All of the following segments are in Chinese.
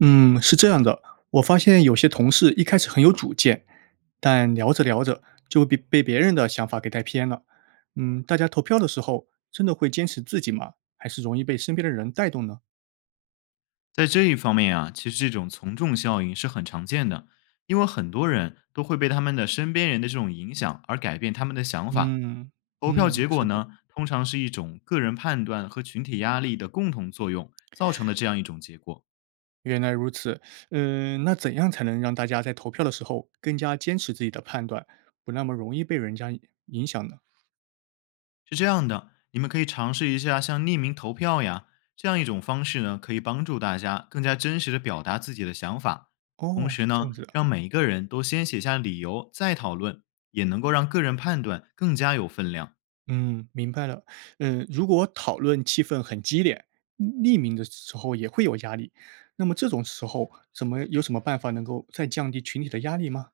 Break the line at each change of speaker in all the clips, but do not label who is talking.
嗯，是这样的，我发现有些同事一开始很有主见，但聊着聊着就会被别人的想法给带偏了。大家投票的时候真的会坚持自己吗？还是容易被身边的人带动呢？
在这一方面啊，其实这种从众效应是很常见的，因为很多人都会被他们的身边人的这种影响而改变他们的想法。
嗯
投票
嗯，
结果
是的，
呢，通常是一种个人判断和群体压力的共同作用造成的这样一种结果。
原来如此。那怎样才能让大家在投票的时候更加坚持自己的判断，不那么容易被人家影响呢？
是这样的，你们可以尝试一下像匿名投票呀这样一种方式呢，可以帮助大家更加真实的表达自己的想法。同
哦，
时
是这
呢，
样子的。
让每一个人都先写下理由再讨论，也能够让个人判断更加有分量。
嗯，明白了。如果讨论气氛很激烈，匿名的时候也会有压力。那么这种时候，怎么有什么办法能够再降低群体的压力吗？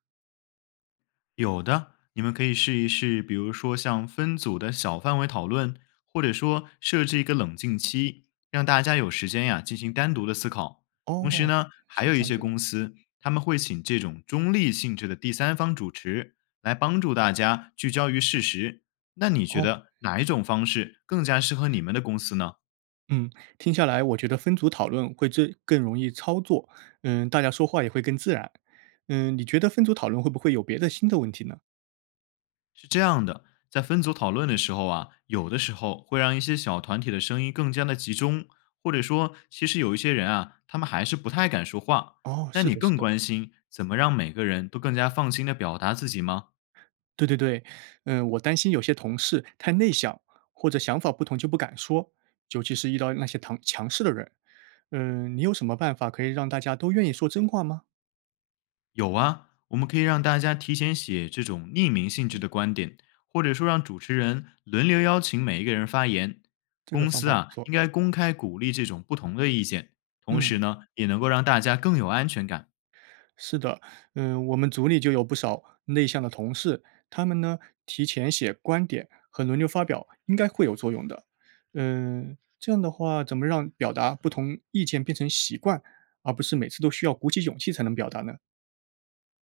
有的，你们可以试一试，比如说像分组的小范围讨论，或者说设置一个冷静期，让大家有时间呀进行单独的思考。同时
哦，
呢，还
是
有
这
一
样
些
子的。
公司他们会请这种中立性质的第三方主持来帮助大家聚焦于事实。那你觉
哦，
得哪一种方式更加适合你们的公司呢？
嗯，听下来，我觉得分组讨论会最更容易操作。大家说话也会更自然。你觉得分组讨论会不会有别的新的问题呢？
是这样的，在分组讨论的时候啊，有的时候会让一些小团体的声音更加的集中，或者说，其实有一些人啊，他们还是不太敢说话。
哦，
那
是
你
的，是
更
的，
关心怎么让每个人都更加放心的表达自己吗？
对对对。我担心有些同事太内向，或者想法不同就不敢说，尤其是遇到那些强势的人。你有什么办法可以让大家都愿意说真话吗？
有啊，我们可以让大家提前写这种匿名性质的观点，或者说让主持人轮流邀请每一个人发言。
这个
公
方
司
法不
啊，
错。
应该公开鼓励这种不同的意见，同时
嗯，
呢，也能够让大家更有安全感。
是的，我们组里就有不少内向的同事，他们呢提前写观点和轮流发表，应该会有作用的。这样的话，怎么让表达不同意见变成习惯，而不是每次都需要鼓起勇气才能表达呢？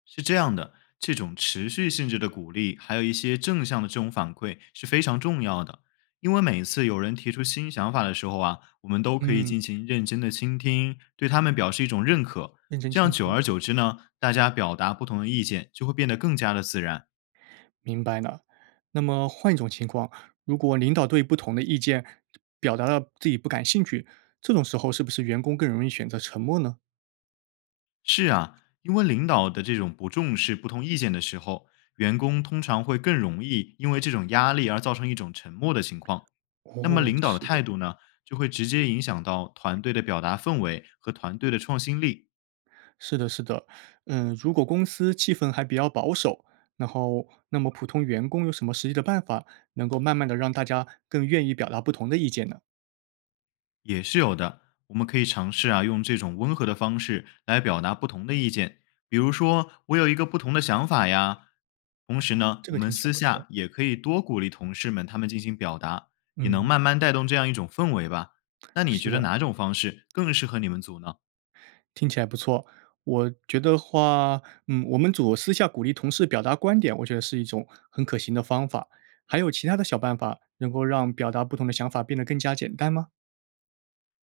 是这样的，这种持续性质的鼓励，还有一些正向的这种反馈是非常重要的。因为每次有人提出新想法的时候啊，我们都可以
嗯，
进行认真的倾听，对他们表示一种认可。
认真
这
倾
样久
听。
而久之呢，大家表达不同的意见就会变得更加的自然。
明白了。那么换一种情况，如果领导对不同的意见表达了自己不感兴趣，这种时候是不是员工更容易选择沉默呢？
是啊，因为领导的这种不重视不同意见的时候，员工通常会更容易因为这种压力而造成一种沉默的情况。那么
哦，
领导的
是的，
态度呢，就会直接影响到团队的表达氛围和团队的创新力。
是的，是的。如果公司气氛还比较保守，然后那么普通员工有什么实际的办法，能够慢慢的让大家更愿意表达不同的意见呢？
也是有的。我们可以尝试啊，用这种温和的方式来表达不同的意见，比如说我有一个不同的想法呀。同时呢，
这
我
个
们
听起来
私
不错。
下也可以多鼓励同事们他们进行表达，也能
嗯，
慢慢带动这样一种氛围吧。那你
是
觉得
的。
哪种方式更适合你们组呢？
听起来不错。我觉得话，我们组私下鼓励同事表达观点，我觉得是一种很可行的方法。还有其他的小办法，能够让表达不同的想法变得更加简单吗？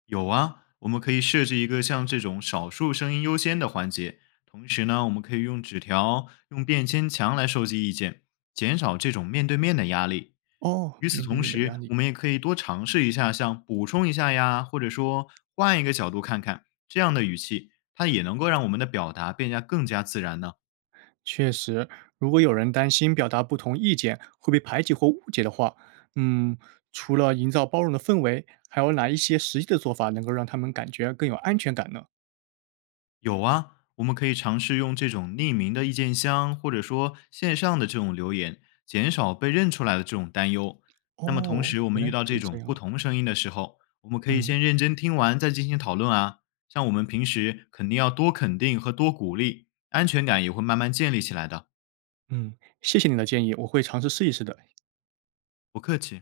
有啊，我们可以设置一个像这种少数声音优先的环节，同时呢，我们可以用纸条、用便签墙来收集意见，减少这种面对面的压力。
哦，
与此
面对
同
面的压
时，
力，
我们也可以多尝试一下，像补充一下呀，或者说换一个角度看看，这样的语气，它也能够让我们的表达变得更加自然呢。
确实，如果有人担心表达不同意见会被排挤或误解的话，嗯，除了营造包容的氛围，还有哪一些实际的做法能够让他们感觉更有安全感呢？
有啊，我们可以尝试用这种匿名的意见箱，或者说线上的这种留言，减少被认出来的这种担忧。那么同
哦，
时，我
原
们遇
来
到
可
这
以这
种不
样。
同声音的时候，我们可以
嗯
先认真听完再进行讨论啊。像我们平时肯定要多肯定和多鼓励，安全感也会慢慢建立起来的。
嗯，谢谢你的建议，我会尝试试一试的。
不客气。